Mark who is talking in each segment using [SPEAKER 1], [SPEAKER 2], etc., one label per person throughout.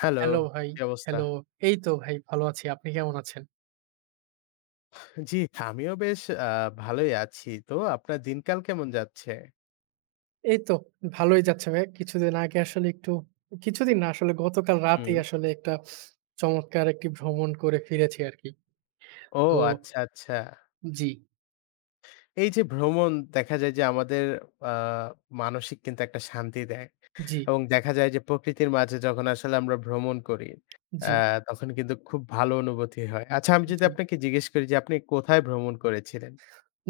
[SPEAKER 1] Hello,
[SPEAKER 2] hello ভাই,
[SPEAKER 1] কি অবস্থা?
[SPEAKER 2] হ্যালো। এই তো ভাই ভালো আছি। আপনি কেমন আছেন?
[SPEAKER 1] জি, আমিও বেশ ভালোই আছি। তো আপনার দিনকাল কেমন যাচ্ছে?
[SPEAKER 2] এই তো ভালোই যাচ্ছে ভাই। কিছুদিন আগে আসলে একটু কিছুদিন না আসলে গতকাল
[SPEAKER 1] হুম।
[SPEAKER 2] রাতেই আসলে একটা চমৎকার একটি ভ্রমণ করে ফিরেছি আরকি।
[SPEAKER 1] ও
[SPEAKER 2] তো
[SPEAKER 1] আচ্ছা, আচ্ছা।
[SPEAKER 2] জি,
[SPEAKER 1] এই যে ভ্রমণ দেখা যায় যে আমাদের আ মানসিক কিন্তু একটা শান্তি দেয়।
[SPEAKER 2] জি,
[SPEAKER 1] এবং দেখা যায় যে প্রকৃতির মাঝে যখন আসলে আমরা ভ্রমণ করি, আ
[SPEAKER 2] জি,
[SPEAKER 1] তখন কিন্তু খুব ভালো অনুভূতি হয়। আচ্ছা আমি যদি
[SPEAKER 2] জি,
[SPEAKER 1] আপনাকে জিজ্ঞেস করি যে আপনি কোথায় ভ্রমণ করেছিলেন?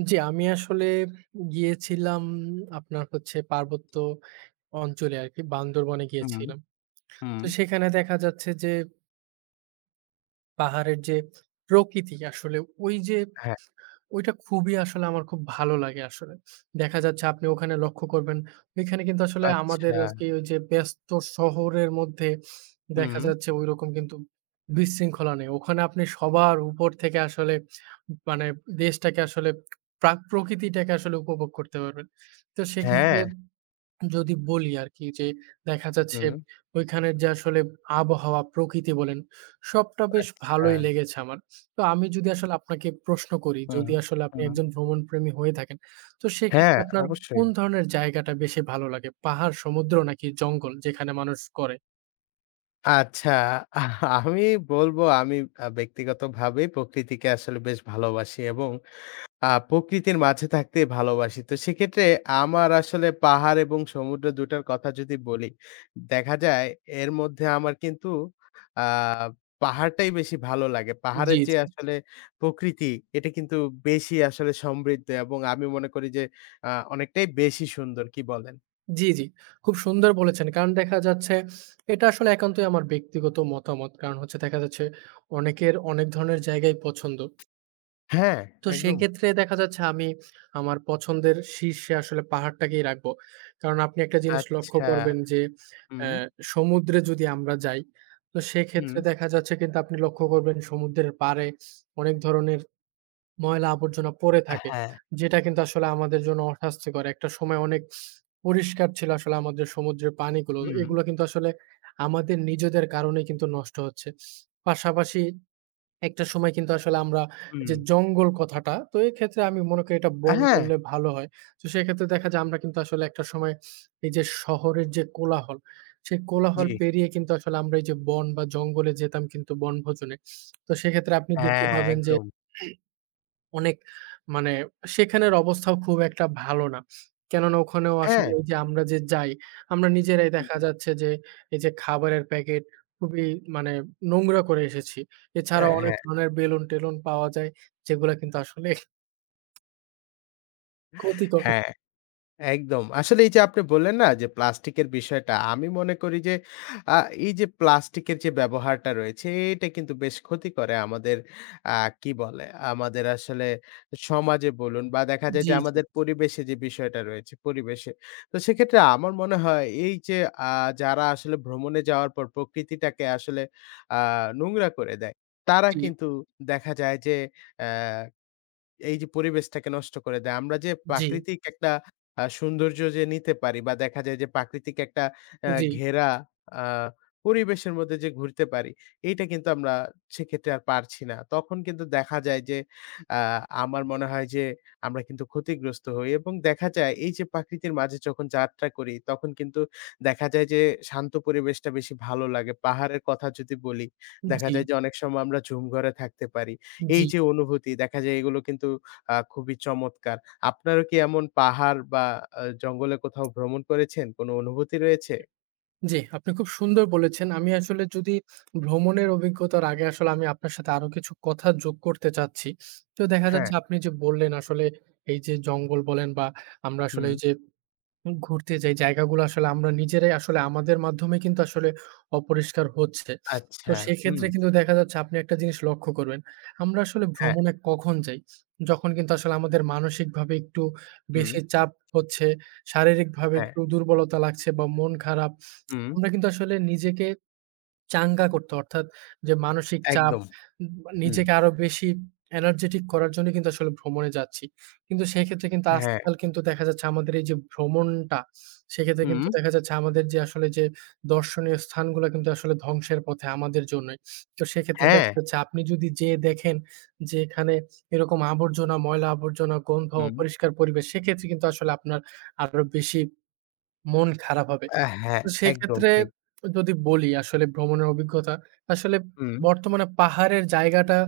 [SPEAKER 2] জি। আমি আসলে গিয়েছিলাম আপনার হচ্ছে পার্বত্য অঞ্চলে আরকি বান্দরবনে
[SPEAKER 1] হুম,
[SPEAKER 2] গিয়েছিলাম।
[SPEAKER 1] হুম।
[SPEAKER 2] তো সেখানে দেখা যাচ্ছে যে পাহাড়ের যে প্রকৃতি আসলে ওই যে
[SPEAKER 1] হ্যাঁ,
[SPEAKER 2] ওইটা খুবই আসলে আমার খুব ভালো লাগে আসলে। দেখা যাচ্ছে আপনি ওখানে লক্ষ্য করবেন, ওইখানে কিন্তু আসলে আমাদের
[SPEAKER 1] আচ্ছা।
[SPEAKER 2] আজকে ওই যে ব্যস্ত শহরের মধ্যে
[SPEAKER 1] হুম।
[SPEAKER 2] দেখা যাচ্ছে ঐরকম কিন্তু বিশৃঙ্খলা নেই। ওখানে আপনি সবার উপর থেকে আসলে মানে দেশটাকে আসলে প্রকৃতিটাকে আসলে উপভোগ করতে পারবেন। তো
[SPEAKER 1] হ্যাঁ,
[SPEAKER 2] সেক্ষেত্রে যদি বলি আরকি যে দেখা যাচ্ছে
[SPEAKER 1] হুম।
[SPEAKER 2] ওইখানের যে আসলে আবহাওয়া, প্রকৃতি বলেন সবটা বেশ
[SPEAKER 1] আচ্ছা।
[SPEAKER 2] ভালোই লেগেছে আমার। তো আমি যদি আসলে আপনাকে প্রশ্ন করি,
[SPEAKER 1] হুম,
[SPEAKER 2] যদি আসলে আপনি
[SPEAKER 1] হুম।
[SPEAKER 2] একজন ভ্রমণপ্রেমী হয়ে থাকেন, তো
[SPEAKER 1] হ্যাঁ,
[SPEAKER 2] সেক্ষেত্রে আপনার
[SPEAKER 1] অবশ্যই।
[SPEAKER 2] কোন ধরনের জায়গাটা বেশি ভালো লাগে? পাহাড়, সমুদ্র নাকি জঙ্গল যেখানে মানুষ করে?
[SPEAKER 1] আচ্ছা, আহ, আমি বলবো আমি ব্যক্তিগতভাবেই প্রকৃতিকে আসলে বেশ ভালোবাসি এবং প্রকৃতির মাঝে থাকতে ভালোবাসি। তো সেক্ষেত্রে আমার আসলে পাহাড় এবং সমুদ্র ২টার টার কথা যদি বলি, দেখা যায় এর মধ্যে আমার কিন্তু আ পাহাড়টাই বেশি ভালো লাগে।
[SPEAKER 2] জি,
[SPEAKER 1] পাহাড়ের যে
[SPEAKER 2] জি।
[SPEAKER 1] আসলে প্রকৃতি, এটা কিন্তু বেশি আসলে সমৃদ্ধ এবং আমি মনে করি যে অনেকটাই বেশি সুন্দর। কি বলেন?
[SPEAKER 2] জি, জি। খুব সুন্দর বলেছেন। কারণ দেখা যাচ্ছে এটা আসলে একান্তই আমার ব্যক্তিগত মতামত। কারণ হচ্ছে দেখা যাচ্ছে অনেকের অনেক ধরনের জায়গাই পছন্দ।
[SPEAKER 1] হ্যাঁ,
[SPEAKER 2] তো
[SPEAKER 1] একদম।
[SPEAKER 2] সেক্ষেত্রে দেখা যাচ্ছে আমি আমার পছন্দের শীর্ষে আসলে পাহাড়টাকেই রাখবো। কারণ আপনি একটা জিনিস লক্ষ্য
[SPEAKER 1] আচ্ছা।
[SPEAKER 2] করবেন যে অ্যা
[SPEAKER 1] হুম,
[SPEAKER 2] সমুদ্রে যদি আমরা যাই, তো
[SPEAKER 1] হুম।
[SPEAKER 2] সেক্ষেত্রে দেখা যাচ্ছে কিন্তু আপনি লক্ষ্য করবেন সমুদ্রের পাড়ে অনেক ধরনের ময়লা আবর্জনা পড়ে থাকে।
[SPEAKER 1] হ্যাঁ।
[SPEAKER 2] যেটা কিন্তু আসলে আমাদের জন্য অস্বাস্থ্যকর। একটা সময় অনেক পরিষ্কার ছিল আসলে আমাদের সমুদ্রের পানিগুলো।
[SPEAKER 1] হুম,
[SPEAKER 2] এগুলো কিন্তু আসলে আমাদের নিজেদের কারণেই কিন্তু নষ্ট হচ্ছে। পাশাপাশি একটা সময় কিন্তু আসলে আমরা যে
[SPEAKER 1] হুম।
[SPEAKER 2] জঙ্গল কথাটা, তো এক্ষেত্রে আমি মনে করি এটা বন
[SPEAKER 1] হ্যাঁ,
[SPEAKER 2] বললে ভালো হয়। তো সেক্ষেত্রে দেখা যায় আমরা কিন্তু আসলে একটা সময় এই যে শহরের যে কোলাহল, সেই
[SPEAKER 1] জি।
[SPEAKER 2] কোলাহল পেরিয়ে কিন্তু আসলে আমরা এই যে বন বা জঙ্গলে যেতাম কিন্তু বনভোজনে। তো সেক্ষেত্রে আপনি দেখতে
[SPEAKER 1] হ্যাঁ,
[SPEAKER 2] পাবেন যে
[SPEAKER 1] একদম।
[SPEAKER 2] অনেক মানে সেখানের অবস্থাও খুব একটা ভালো না। কেননা ওখানেও
[SPEAKER 1] হ্যাঁ,
[SPEAKER 2] আসলে ওই যে আমরা যে যাই, আমরা নিজেরাই
[SPEAKER 1] হুম।
[SPEAKER 2] দেখা যাচ্ছে যে এই যে খাবারের প্যাকেট খুবই মানে নোংরা করে এসেছি। এছাড়াও অনেক
[SPEAKER 1] হ্যাঁ,
[SPEAKER 2] ধরনের বেলুন-টেলুন পাওয়া যায় যেগুলা কিন্তু আসলে ক্ষতিকর।
[SPEAKER 1] হ্যাঁ। একদম। আসলে এই যে আপনি বললেন না যে প্লাস্টিকের বিষয়টা, আমি মনে করি যে আ এই যে প্লাস্টিকের যে ব্যবহারটা রয়েছে এটা কিন্তু বেশ ক্ষতি করে আমাদের আ কি বলে? আমাদের আসলে সমাজে বলুন বা দেখা যায় যে
[SPEAKER 2] জি, জি,
[SPEAKER 1] আমাদের পরিবেশে যে বিষয়টা রয়েছে পরিবেশে। তো সেক্ষেত্রে আমার মনে হয় এই যে আ যারা আসলে ভ্রমণে যাওয়ার পর প্রকৃতিটাকে আসলে আ নোংরা করে দেয়, তারা
[SPEAKER 2] জি,
[SPEAKER 1] কিন্তু দেখা যায় যে অ্যা এই যে পরিবেশটাকে নষ্ট করে দেয়। আমরা যে
[SPEAKER 2] জি,
[SPEAKER 1] প্রাকৃতিক একটা সৌন্দর্য যে নিতে পারি বা দেখা যায় যে প্রাকৃতিক একটা
[SPEAKER 2] জি,
[SPEAKER 1] ঘেরা আ পরিবেশের মধ্যে যে ঘুরতে পারি, এইটা কিন্তু আমরা সেক্ষেত্রে আর পারছি না। তখন কিন্তু দেখা যায় যে আ আমার মনে হয় যে আমরা কিন্তু ক্ষতিগ্রস্ত হই এবং দেখা যায় এই যে প্রাকৃতির মাঝে যখন যাত্রা করি, তখন কিন্তু দেখা যায় যে শান্ত পরিবেশটা বেশি ভালো লাগে। পাহাড়ের কথা যদি বলি, দেখা
[SPEAKER 2] জি,
[SPEAKER 1] যায় যে অনেক সময় আমরা ঝুমঘরে থাকতে পারি। এই
[SPEAKER 2] জি।
[SPEAKER 1] যে অনুভূতি দেখা যায় এগুলো কিন্তু খুবই চমৎকার। আপনারও কি এমন পাহাড় বা জঙ্গলে কোথাও ভ্রমণ করেছেন? কোনো অনুভূতি রয়েছে?
[SPEAKER 2] জি, আপনি খুব সুন্দর বলেছেন। আমি আসলে যদি ভ্রমণের অভিজ্ঞতার আগে আসলে আমি আপনার সাথে আরো কিছু কথা যোগ করতে চাচ্ছি। তো দেখা
[SPEAKER 1] হ্যাঁ,
[SPEAKER 2] যাচ্ছে আপনি যে বললেন আসলে এই যে জঙ্গল বলেন বা আমরা আসলে
[SPEAKER 1] হুম,
[SPEAKER 2] এই যে ঘুরতে যাই জায়গাগুলো আসলে আমরা নিজেরাই আসলে আমাদের মাধ্যমে কিন্তু আসলে অপরিষ্কার হচ্ছে। তো
[SPEAKER 1] আচ্ছা। হুম,
[SPEAKER 2] সেক্ষেত্রে কিন্তু দেখা যাচ্ছে আপনি একটা জিনিস লক্ষ্য করবেন। আমরা আসলে
[SPEAKER 1] হ্যাঁ,
[SPEAKER 2] ভ্রমণে কখন যাই? যখন কিন্তু আসলে আমাদের মানসিকভাবে একটু
[SPEAKER 1] হুম,
[SPEAKER 2] বেশি চাপ হচ্ছে, শারীরিকভাবে
[SPEAKER 1] হ্যাঁ।
[SPEAKER 2] একটু দুর্বলতা লাগছে বা মন খারাপ
[SPEAKER 1] হুম,
[SPEAKER 2] আমরা কিন্তু আসলে নিজেকে চাঙ্গা করতে অর্থাৎ যে মানসিক চাপ
[SPEAKER 1] একদম।
[SPEAKER 2] উম
[SPEAKER 1] হুম,
[SPEAKER 2] নিজেকে আরো বেশি এনার্জেটিক করার জন্য কিন্তু আসলে ভ্রমণে যাচ্ছি। কিন্তু সেক্ষেত্রে কিন্তু
[SPEAKER 1] হ্যাঁ,
[SPEAKER 2] আজকাল কিন্তু দেখা যাচ্ছে আমাদের এই যে ভ্রমণটা, সেক্ষেত্রে
[SPEAKER 1] হুম,
[SPEAKER 2] কিন্তু দেখা যাচ্ছে আমাদের যে আসলে যে দর্শনীয় স্থানগুলা কিন্তু আসলে ধ্বংসের পথে আমাদের জন্যই। তো সেক্ষেত্রে
[SPEAKER 1] হ্যাঁ।
[SPEAKER 2] দেখা যাচ্ছে আপনি যদি যেয়ে দেখেন যে এখানে এরকম আবর্জনা, ময়লা আবর্জনা, গন্ধ,
[SPEAKER 1] হুম।
[SPEAKER 2] অপরিষ্কার পরিবেশ সেক্ষেত্রে কিন্তু আসলে আপনার আরো বেশি মন খারাপ হবে।
[SPEAKER 1] হ্যাঁ,
[SPEAKER 2] তো
[SPEAKER 1] একদম
[SPEAKER 2] সেক্ষেত্রে
[SPEAKER 1] ঠিক।
[SPEAKER 2] যদি বলি আসলে ভ্রমণের অভিজ্ঞতা, আসলে
[SPEAKER 1] হুম,
[SPEAKER 2] বর্তমানে পাহাড়ের জায়গাটা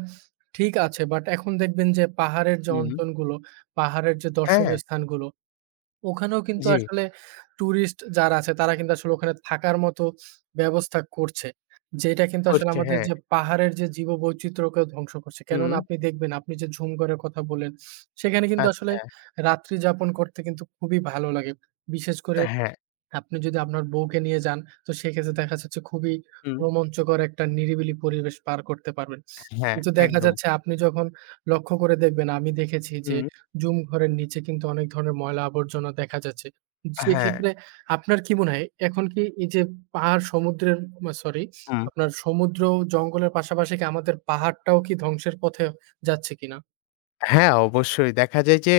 [SPEAKER 2] ঠিক আছে। বাট এখন দেখবেন যে পাহাড়ের যে
[SPEAKER 1] হুম।
[SPEAKER 2] অঞ্চলগুলো, পাহাড়ের যে
[SPEAKER 1] হ্যাঁ,
[SPEAKER 2] দর্শনীয় স্থানগুলো, ওখানেও কিন্তু
[SPEAKER 1] জি,
[SPEAKER 2] আসলে টুরিস্ট যারা আছে তারা কিন্তু আসলে ওখানে থাকার মতো ব্যবস্থা করছে। যেটা কিন্তু আসলে
[SPEAKER 1] করছে
[SPEAKER 2] আমাদের
[SPEAKER 1] হ্যাঁ।
[SPEAKER 2] যে পাহাড়ের যে জীববৈচিত্র্যকে ধ্বংস করছে।
[SPEAKER 1] হুম।
[SPEAKER 2] কেননা আপনি দেখবেন আপনি যে ঝুমঘরের কথা বললেন, সেখানে কিন্তু আসলে
[SPEAKER 1] আচ্ছা,
[SPEAKER 2] রাত্রি যাপন করতে কিন্তু খুবই ভালো লাগে। বিশেষ করে
[SPEAKER 1] হ্যাঁ,
[SPEAKER 2] আপনি যদি আপনার বউকে নিয়ে যান, তো সেক্ষেত্রে দেখা যাচ্ছে খুবই
[SPEAKER 1] হুম।
[SPEAKER 2] রোমাঞ্চকর একটা নিরিবিলি পরিবেশ পার করতে পারবেন।
[SPEAKER 1] হ্যাঁ,
[SPEAKER 2] কিন্তু দেখা
[SPEAKER 1] একদম।
[SPEAKER 2] যাচ্ছে আপনি যখন লক্ষ্য করে দেখবেন, আমি দেখেছি যে
[SPEAKER 1] হুম।
[SPEAKER 2] জুম ঘরের নিচে কিন্তু অনেক ধরনের ময়লা আবর্জনা দেখা যাচ্ছে।
[SPEAKER 1] হ্যাঁ।
[SPEAKER 2] সেক্ষেত্রে আপনার কি মনে হয় এখন কি এই যে পাহাড় সমুদ্রের মা সরি
[SPEAKER 1] হুম
[SPEAKER 2] আপনার সমুদ্র ও জঙ্গলের পাশাপাশি কি আমাদের পাহাড়টাও কি ধ্বংসের পথে যাচ্ছে কিনা?
[SPEAKER 1] হ্যাঁ, অবশ্যই। দেখা যায় যে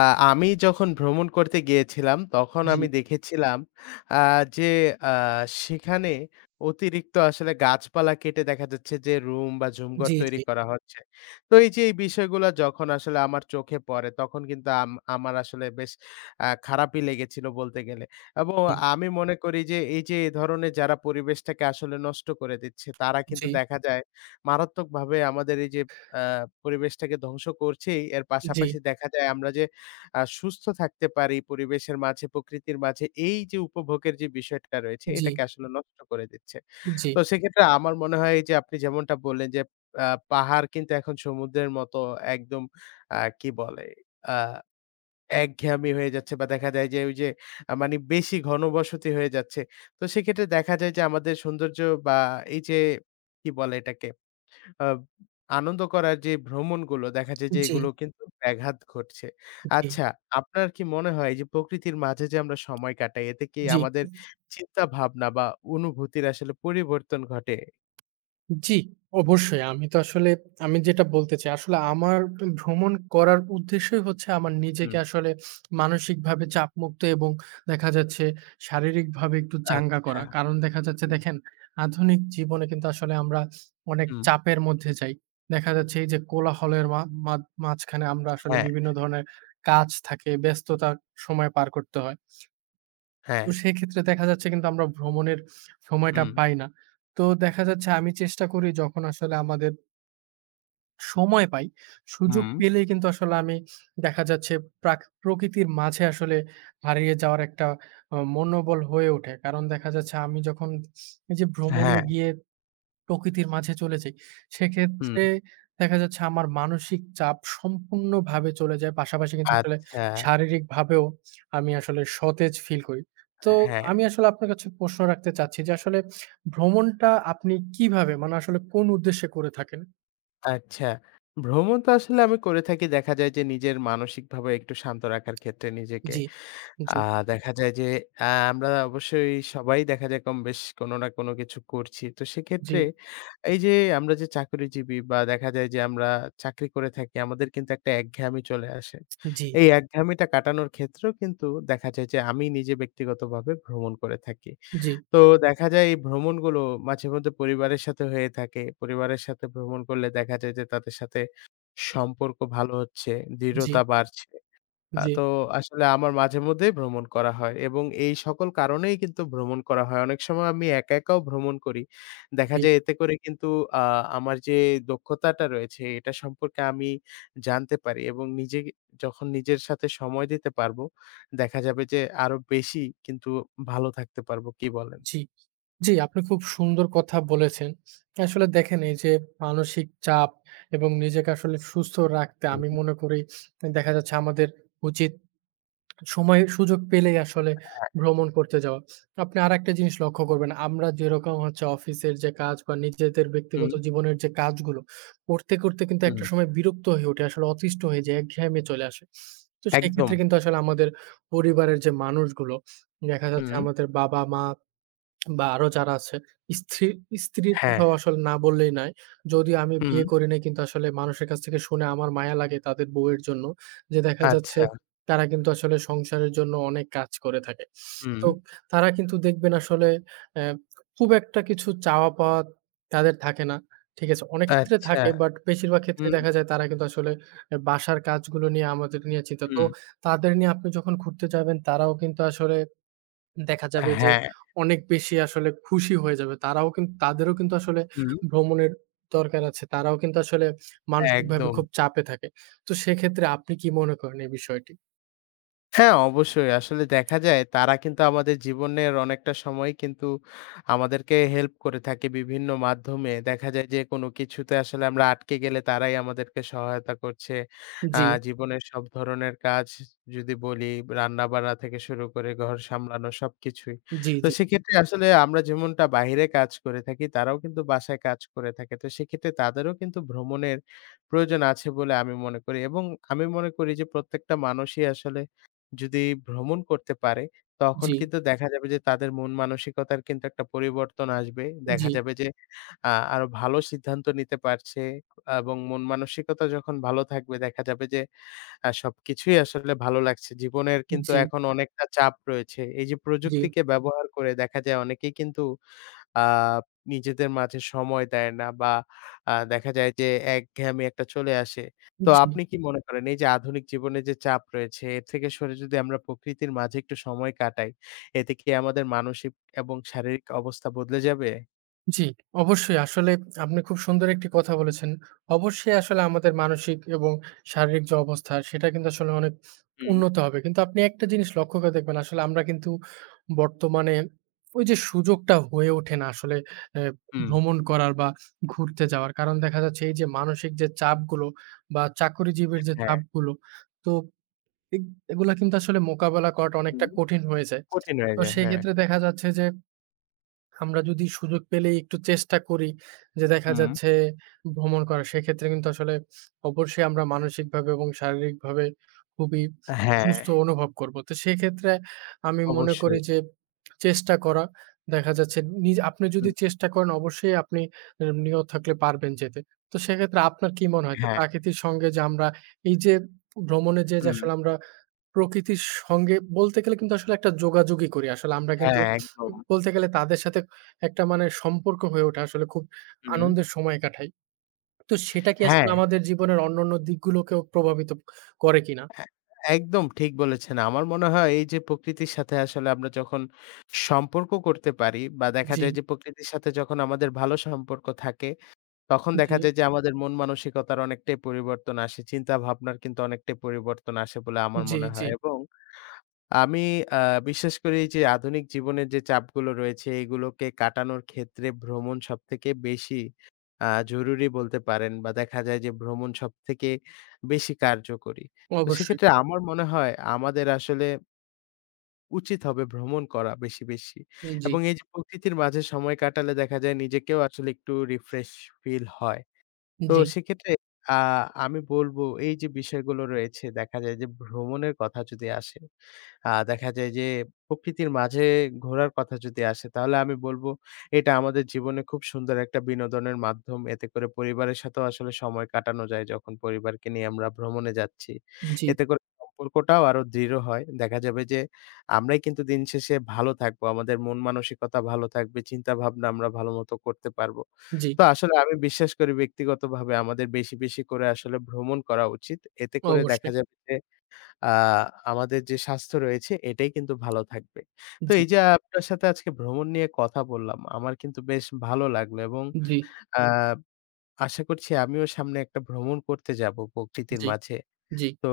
[SPEAKER 1] আ আমি যখন ভ্রমণ করতে গিয়েছিলাম তখন
[SPEAKER 2] জি,
[SPEAKER 1] আমি দেখেছিলাম আ যে আ সেখানে অতিরিক্ত আসলে গাছপালা কেটে দেখা যাচ্ছে যে রুম বা ঝুমঘর
[SPEAKER 2] জি,
[SPEAKER 1] তৈরি
[SPEAKER 2] জি,
[SPEAKER 1] করা হচ্ছে। তো এই যে এই বিষয়গুলা যখন আসলে আমার চোখে পড়ে তখন কিন্তু আমার আসলে বেশ খারাপই লেগেছিল বলতে গেলে। এবং
[SPEAKER 2] জি,
[SPEAKER 1] আমি মনে করি যে এই যে এ ধরনের যারা পরিবেশটাকে আসলে নষ্ট করে দিচ্ছে তারা কিন্তু
[SPEAKER 2] জি,
[SPEAKER 1] দেখা যায় মারাত্মকভাবে আমাদের এই যে আ পরিবেশটাকে ধ্বংস করছেই। এর
[SPEAKER 2] জি,
[SPEAKER 1] পাশাপাশি দেখা যায় আমরা যে সুস্থ থাকতে পারি পরিবেশের মাঝে, প্রকৃতির মাঝে এই যে উপভোগের যে বিষয়টা রয়েছে
[SPEAKER 2] জি,
[SPEAKER 1] এটাকে আসলে নষ্ট করে দিচ্ছে।
[SPEAKER 2] জি,
[SPEAKER 1] তো সেক্ষেত্রে আমার মনে হয় এই যে আপনি যেমনটা বললেন যে আ পাহাড় কিন্তু এখন সমুদ্রের মতো একদম কি বলে আ একঘেয়েমি হয়ে যাচ্ছে বা দেখা যায় যে ওই যে মানে বেশি ঘনবসতি হয়ে যাচ্ছে। তো সেক্ষেত্রে দেখা যায় যে আমাদের সৌন্দর্য বা এই যে কি বলে এটাকে আ আনন্দ করার যে ভ্রমণগুলো দেখা যায় যে
[SPEAKER 2] জি,
[SPEAKER 1] এগুলো কিন্তু ব্যাঘাত ঘটছে।
[SPEAKER 2] জি,
[SPEAKER 1] আচ্ছা, আপনার কি মনে হয় যে প্রকৃতির মাঝে যে আমরা সময় কাটাই এতে কি
[SPEAKER 2] জি।
[SPEAKER 1] আমাদের চিন্তা ভাবনা বা অনুভূতির আসলে পরিবর্তন ঘটে?
[SPEAKER 2] জি, অবশ্যই। আমি তো আসলে আমি যেটা বলতে চাই, আসলে আমার ভ্রমণ করার উদ্দেশ্যই হচ্ছে আমার নিজেকে
[SPEAKER 1] হুম।
[SPEAKER 2] আসলে মানসিকভাবে চাপমুক্ত এবং দেখা যাচ্ছে শারীরিকভাবে একটু চাঙ্গা
[SPEAKER 1] আচ্ছা।
[SPEAKER 2] করা। কারণ দেখা যাচ্ছে
[SPEAKER 1] হুম,
[SPEAKER 2] দেখেন, আধুনিক জীবনে কিন্তু আসলে আমরা অনেক
[SPEAKER 1] হুম।
[SPEAKER 2] চাপের মধ্যে যাই। দেখা যাচ্ছে এই যে কোলাহলের মা মাঝ মাঝখানে আমরা আসলে
[SPEAKER 1] হ্যাঁ,
[SPEAKER 2] বিভিন্ন ধরনের কাজ থাকে, ব্যস্ততার সময় পার করতে হয়।
[SPEAKER 1] হ্যাঁ।
[SPEAKER 2] তো সেক্ষেত্রে দেখা যাচ্ছে কিন্তু আমরা ভ্রমণের সময়টা
[SPEAKER 1] হুম,
[SPEAKER 2] পাই না। তো দেখা যাচ্ছে আমি চেষ্টা করি যখন আসলে আমাদের সময় পাই, সুযোগ
[SPEAKER 1] হুম।
[SPEAKER 2] পেলেই কিন্তু আসলে আমি দেখা যাচ্ছে প্রকৃতির মাঝে আসলে হারিয়ে যাওয়ার একটা মনোবল হয়ে ওঠে। কারণ দেখা যাচ্ছে আমি যখন এই যে ভ্রমণে
[SPEAKER 1] হ্যাঁ।
[SPEAKER 2] গিয়ে প্রকৃতির মাঝে চলে যাই।
[SPEAKER 1] হুম।
[SPEAKER 2] সেক্ষেত্রে দেখা যাচ্ছে আমার মানসিক চাপ সম্পূর্ণভাবে চলে যায়। পাশাপাশি কিন্তু আসলে
[SPEAKER 1] আচ্ছা,
[SPEAKER 2] শারীরিকভাবেও আমি আসলে সতেজ ফিল করি। তো
[SPEAKER 1] হ্যাঁ,
[SPEAKER 2] আমি আসলে আপনার কাছে প্রশ্ন রাখতে চাচ্ছি যে আসলে ভ্রমণটা আপনি কিভাবে মানে আসলে কোন উদ্দেশ্যে করে থাকেন?
[SPEAKER 1] আচ্ছা। ভ্রমণ তো আসলে আমি করে থাকি দেখা যায় যে নিজের মানসিকভাবে একটু শান্ত রাখার ক্ষেত্রে নিজেকে।
[SPEAKER 2] জি,
[SPEAKER 1] আ
[SPEAKER 2] জি,
[SPEAKER 1] দেখা যায় যে আ আমরা অবশ্যই সবাই দেখা যায় কমবেশ কোনো না কোনো কিছু করছি। তো
[SPEAKER 2] জি, জি,
[SPEAKER 1] সেক্ষেত্রে এই যে আমরা যে চাকরিজীবী বা দেখা যায় যে আমরা চাকরি করে থাকি আমাদের কিন্তু একটা একঘেয়ামি চলে আসে।
[SPEAKER 2] জি,
[SPEAKER 1] এই একঘেয়ামিটা কাটানোর ক্ষেত্রেও কিন্তু দেখা যায় যে আমি নিজে ব্যক্তিগতভাবে ভ্রমণ করে থাকি।
[SPEAKER 2] জি,
[SPEAKER 1] তো দেখা যায় এই ভ্রমণগুলো মাঝেমধ্যে পরিবারের সাথে হয়ে থাকে। পরিবারের সাথে ভ্রমণ করলে দেখা যায় যে তাদের সাথে সম্পর্ক ভালো হচ্ছে,
[SPEAKER 2] জি,
[SPEAKER 1] দৃঢ়তা বাড়ছে।
[SPEAKER 2] জি,
[SPEAKER 1] তো আসলে আমার মাঝে মধ্যেই ভ্রমণ করা হয় এবং এই সকল কারণেই কিন্তু ভ্রমণ করা হয়। অনেক সময় আমি একা, একাও ভ্রমণ করি। দেখা যায় এতে করে কিন্তু আ আমার যে দক্ষতাটা রয়েছে এটা সম্পর্কে আমি জানতে পারি এবং নিজে যখন নিজের সাথে সময় দিতে পারবো, দেখা যাবে যে আরো বেশি কিন্তু ভালো থাকতে পারবো। কি বলেন?
[SPEAKER 2] জি। জি, আপনি খুব সুন্দর কথা বলেছেন। আসলে দেখেন এই যে মানসিক চাপ এবং নিজেকে আসলে সুস্থ রাখতে
[SPEAKER 1] হুম,
[SPEAKER 2] আমি মনে করি দেখা যাচ্ছে আমাদের উচিত সময় সুযোগ পেলেই আসলে
[SPEAKER 1] হ্যাঁ।
[SPEAKER 2] ভ্রমণ করতে যাওয়া। আপনি আরেকটা জিনিস লক্ষ্য করবেন, আমরা যেরকম হচ্ছে অফিসের যে কাজ বা নিজেদের
[SPEAKER 1] হুম,
[SPEAKER 2] ব্যক্তিগত জীবনের যে কাজগুলো করতে, করতে কিন্তু একটা
[SPEAKER 1] হুম,
[SPEAKER 2] সময় বিরক্ত হয়ে উঠি, আসলে অতিষ্ঠ হয়ে যাই, একঘেয়েমি চলে আসে। তো
[SPEAKER 1] একদম।
[SPEAKER 2] সেক্ষেত্রে কিন্তু আসলে আমাদের পরিবারের যে মানুষগুলো দেখা যাচ্ছে
[SPEAKER 1] হুম,
[SPEAKER 2] আমাদের বাবা-মা বা আরো যারা আছে, স্ত্রী স্ত্রীর
[SPEAKER 1] হ্যাঁ,
[SPEAKER 2] কোথাও আসলে না বললেই নাই। যদিও আমি
[SPEAKER 1] হুম,
[SPEAKER 2] বিয়ে করি নাই কিন্তু আসলে মানুষের কাছ থেকে শুনে আমার মায়া লাগে তাদের বউয়ের জন্য। যে দেখা যাচ্ছে
[SPEAKER 1] আচ্ছা,
[SPEAKER 2] তারা কিন্তু আসলে সংসারের জন্য অনেক কাজ করে থাকে।
[SPEAKER 1] হুম,
[SPEAKER 2] তো তারা কিন্তু দেখবেন আসলে অ্যা খুব একটা কিছু চাওয়া পাওয়া তাদের থাকে না। ঠিক আছে? অনেক ক্ষেত্রে
[SPEAKER 1] আচ্ছা,
[SPEAKER 2] থাকে বাট বেশিরভাগ ক্ষেত্রে
[SPEAKER 1] হুম,
[SPEAKER 2] দেখা যায় তারা কিন্তু আসলে বাসার কাজগুলো নিয়ে আমাদের নিয়ে চিন্তিত। তো
[SPEAKER 1] হুম,
[SPEAKER 2] তাদের নিয়ে আপনি যখন ঘুরতে যাবেন তারাও কিন্তু আসলে দেখা যাবে যে
[SPEAKER 1] হ্যাঁ,
[SPEAKER 2] অনেক বেশি আসলে খুশি হয়ে যাবে। তারাও কিন তাদেরও কিন্তু আসলে
[SPEAKER 1] হুম।
[SPEAKER 2] ভ্রমণের দরকার আছে। তারাও কিন্তু আসলে মানসিকভাবে
[SPEAKER 1] একদম।
[SPEAKER 2] খুব চাপে থাকে। তো সেক্ষেত্রে আপনি কি মনে করেন এই বিষয়টি?
[SPEAKER 1] হ্যাঁ, অবশ্যই। আসলে দেখা যায় তারা কিন্তু আমাদের জীবনের অনেকটা সময় কিন্তু আমাদেরকে হেল্প করে থাকে বিভিন্ন মাধ্যমে। দেখা যায় যে কোনো কিছুতে আসলে আমরা আটকে গেলে তারাই আমাদেরকে সহায়তা করছে। আ
[SPEAKER 2] জি,
[SPEAKER 1] জীবনের সব ধরনের কাজ যদি বলি রান্না-বান্না থেকে শুরু করে ঘর সামলানো সবকিছুই।
[SPEAKER 2] জি,
[SPEAKER 1] তো
[SPEAKER 2] জি,
[SPEAKER 1] সেক্ষেত্রে আসলে আমরা যেমনটা বাহিরে কাজ করে থাকি তারাও কিন্তু বাসায় কাজ করে থাকে। তো সেক্ষেত্রে তাদেরও কিন্তু ভ্রমণের প্রয়োজন আছে বলে আমি মনে করি এবং আমি মনে করি যে প্রত্যেকটা মানুষই আসলে যদি ভ্রমণ করতে পারে, তখন
[SPEAKER 2] জি,
[SPEAKER 1] কিন্তু হুম। দেখা যাবে যে তাদের মন মানসিকতার কিন্তু একটা পরিবর্তন আসবে। দেখা
[SPEAKER 2] জি,
[SPEAKER 1] যাবে যে আরো ভালো সিদ্ধান্ত নিতে পারছে এবং মন মানসিকতা যখন ভালো থাকবে দেখা যাবে যে সবকিছুই আসলে ভালো লাগছে। জীবনের কিন্তু
[SPEAKER 2] জি,
[SPEAKER 1] এখন অনেকটা চাপ রয়েছে। এই যে
[SPEAKER 2] জি,
[SPEAKER 1] প্রযুক্তিকে ব্যবহার করে দেখা যায় অনেকেই কিন্তু আ নিজেদের মাঝে সময় দেয় না বা দেখা যায় যে একঘেয়েমি একটা চলে আসে। তো
[SPEAKER 2] জি।
[SPEAKER 1] আপনি কি মনে করেন এই যে আধুনিক জীবনে যে চাপ রয়েছে এর থেকে সরে যদি আমরা প্রকৃতির মাঝে একটু সময় কাটাই, এতে কি আমাদের মানসিক এবং শারীরিক অবস্থা বদলে যাবে?
[SPEAKER 2] জি, অবশ্যই। আসলে আপনি খুব সুন্দর একটি কথা বলেছেন। অবশ্যই আসলে আমাদের মানসিক এবং শারীরিক যে অবস্থা, সেটা কিন্তু আসলে অনেক
[SPEAKER 1] হুম।
[SPEAKER 2] উন্নত হবে। কিন্তু আপনি একটা জিনিস লক্ষ্য করে দেখবেন, আসলে আমরা কিন্তু বর্তমানে ওই যে সুযোগটা হয়ে ওঠে না আসলে এ
[SPEAKER 1] হুম,
[SPEAKER 2] ভ্রমণ করার বা ঘুরতে যাওয়ার। কারণ দেখা যাচ্ছে এই যে মানসিক যে চাপগুলো বা চাকরিজীবীর যে
[SPEAKER 1] হ্যাঁ।
[SPEAKER 2] চাপগুলো, তো এগ এগুলা কিন্তু আসলে মোকাবেলা করাটা
[SPEAKER 1] হুম।
[SPEAKER 2] অনেকটা কঠিন হয়ে যায়।
[SPEAKER 1] কঠিন হয়ে
[SPEAKER 2] তো
[SPEAKER 1] যায়, হ্যাঁ।
[SPEAKER 2] সেক্ষেত্রে দেখা যাচ্ছে যে আমরা যদি সুযোগ পেলেই একটু চেষ্টা করি যে দেখা
[SPEAKER 1] হুম।
[SPEAKER 2] যাচ্ছে ভ্রমণ করা, সেক্ষেত্রে কিন্তু আসলে অবশ্যই আমরা মানসিকভাবে এবং শারীরিকভাবে খুবই
[SPEAKER 1] হ্যাঁ,
[SPEAKER 2] সুস্থ অনুভব করবো। তো সেক্ষেত্রে আমি মনে
[SPEAKER 1] অবশ্যই।
[SPEAKER 2] করি যে চেষ্টা করা, দেখা যাচ্ছে আপনি যদি
[SPEAKER 1] হুম।
[SPEAKER 2] চেষ্টা করেন অবশ্যই আপনি নিয়ত থাকলে পারবেন যেতে। তো সেক্ষেত্রে আপনার কি মনে হয় যে
[SPEAKER 1] হ্যাঁ,
[SPEAKER 2] প্রাকৃতির সঙ্গে যে আমরা এই যে ভ্রমণে যেয়ে যে
[SPEAKER 1] হুম,
[SPEAKER 2] আসলে আমরা প্রকৃতির সঙ্গে বলতে গেলে কিন্তু আসলে একটা যোগাযোগই করি। আসলে আমরা কিন্তু
[SPEAKER 1] হ্যাঁ, একদম।
[SPEAKER 2] বলতে গেলে তাদের সাথে একটা মানে সম্পর্ক হয়ে ওঠে আসলে খুব
[SPEAKER 1] হুম,
[SPEAKER 2] আনন্দের সময় কাটাই। তো সেটা কি
[SPEAKER 1] হ্যাঁ।
[SPEAKER 2] আসলে আমাদের জীবনের অন্যান্য দিকগুলোকেও প্রভাবিত করে কিনা?
[SPEAKER 1] হ্যাঁ, একদম ঠিক বলেছেন। আমার মনে হয় এই যে প্রকৃতির সাথে আসলে আমরা যখন সম্পর্ক করতে পারি বা দেখা
[SPEAKER 2] জি,
[SPEAKER 1] যায় যে প্রকৃতির সাথে যখন আমাদের ভালো সম্পর্ক থাকে, তখন
[SPEAKER 2] জি,
[SPEAKER 1] দেখা যায় যে আমাদের মন মানসিকতার অনেকটাই পরিবর্তন আসে। চিন্তা ভাবনার কিন্তু অনেকটাই পরিবর্তন আসে বলে আমার
[SPEAKER 2] জি,
[SPEAKER 1] মনে
[SPEAKER 2] জি,
[SPEAKER 1] হয় এবং আমি আ বিশ্বাস করি যে আধুনিক জীবনের যে চাপগুলো রয়েছে এগুলোকে কাটানোর ক্ষেত্রে ভ্রমণ সবথেকে বেশি জরুরি বলতে পারেন বা দেখা যায় যে ভ্রমণ সবথেকে বেশি কার্যকরী। তো
[SPEAKER 2] অবশ্যই।
[SPEAKER 1] সেক্ষেত্রে আমার মনে হয় আমাদের আসলে উচিত হবে ভ্রমণ করা বেশি, বেশি।
[SPEAKER 2] জি,
[SPEAKER 1] এবং এই যে প্রকৃতির মাঝে সময় কাটালে দেখা যায় নিজেকেও আসলে একটু রিফ্রেশ ফিল হয়। তো
[SPEAKER 2] জি,
[SPEAKER 1] সেক্ষেত্রে আ আমি বলব এই যে বিষয়গুলো রয়েছে দেখা যায় যে ভ্রমণের কথা যদি আসে দেখা যায় যে প্রকৃতির মাঝে ঘোরার কথা যদি আসে তাহলে আমি বলবো এটা আমাদের জীবনে খুব সুন্দর একটা বিনোদনের মাধ্যম। এতে করে পরিবারের সাথেও আসলে সময় কাটানো যায় যখন পরিবারকে নিয়ে আমরা ভ্রমণে যাচ্ছি।
[SPEAKER 2] জি,
[SPEAKER 1] এতে করে সম্পর্কটাও আরো দৃঢ় হয়। দেখা যাবে যে আমরাই কিন্তু দিন শেষে ভালো থাকবো। আমাদের মন মানসিকতা ভালো থাকবে, চিন্তাভাবনা আমরা ভালোমতো করতে পারবো।
[SPEAKER 2] জি,
[SPEAKER 1] তো আসলে আমি বিশ্বাস করি ব্যক্তিগতভাবে আমাদের বেশি, বেশি করে আসলে ভ্রমণ করা উচিত। এতে করে দেখা
[SPEAKER 2] অবশ্যই।
[SPEAKER 1] যাবে যে আ আমাদের যে স্বাস্থ্য রয়েছে এটাই কিন্তু ভালো থাকবে। তো
[SPEAKER 2] জি,
[SPEAKER 1] এই যে আপনার সাথে আজকে ভ্রমণ নিয়ে কথা বললাম, আমার কিন্তু বেশ ভালো লাগলো এবং
[SPEAKER 2] জি,
[SPEAKER 1] আ আশা করছি আমিও সামনে একটা ভ্রমণ করতে যাবো প্রকৃতির
[SPEAKER 2] জি,
[SPEAKER 1] মাঝে।
[SPEAKER 2] জি।
[SPEAKER 1] তো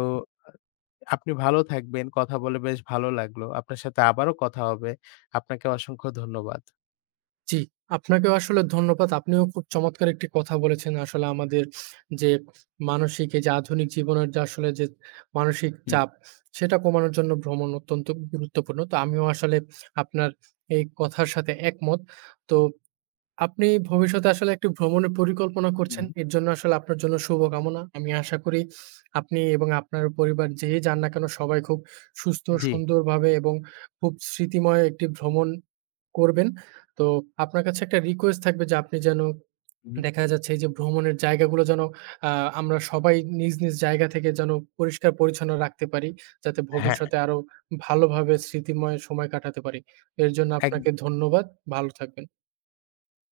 [SPEAKER 1] আপনি ভালো থাকবেন। কথা বলে বেশ ভালো লাগলো। আপনার সাথে আবারও কথা হবে। আপনাকে অসংখ্য ধন্যবাদ।
[SPEAKER 2] জি, আপনাকেও আসলে ধন্যবাদ। আপনিও খুব চমৎকার একটি কথা বলেছেন। আসলে আমাদের যে মানসিক এই যে আধুনিক জীবনের যে আসলে যে মানসিক
[SPEAKER 1] হুম,
[SPEAKER 2] চাপ, সেটা কমানোর জন্য ভ্রমণ অত্যন্ত গুরুত্বপূর্ণ। তো আমিও আসলে আপনার এই কথার সাথে একমত। তো আপনি ভবিষ্যতে আসলে একটি ভ্রমণের পরিকল্পনা করছেন।
[SPEAKER 1] হুম।
[SPEAKER 2] এর জন্য আসলে আপনার জন্য শুভকামনা। আমি আশা করি আপনি এবং আপনার পরিবার যেই যান না কেন সবাই খুব সুস্থ,
[SPEAKER 1] জি।
[SPEAKER 2] সুন্দরভাবে এবং খুব স্মৃতিময় একটি ভ্রমণ করবেন। তো আপনার কাছে একটা রিকোয়েস্ট থাকবে যে আপনি যেন
[SPEAKER 1] হুম।
[SPEAKER 2] দেখা যাচ্ছে এই যে ভ্রমণের জায়গাগুলো যেন আ আমরা সবাই নিজ, নিজ জায়গা থেকে যেন পরিষ্কার পরিচ্ছন্ন রাখতে পারি। যাতে
[SPEAKER 1] হ্যাঁ,
[SPEAKER 2] ভবিষ্যতে আরো ভালোভাবে স্মৃতিময় সময় কাটাতে পারি। এর জন্য আপনাকে
[SPEAKER 1] এক
[SPEAKER 2] ধন্যবাদ। ভালো থাকবেন।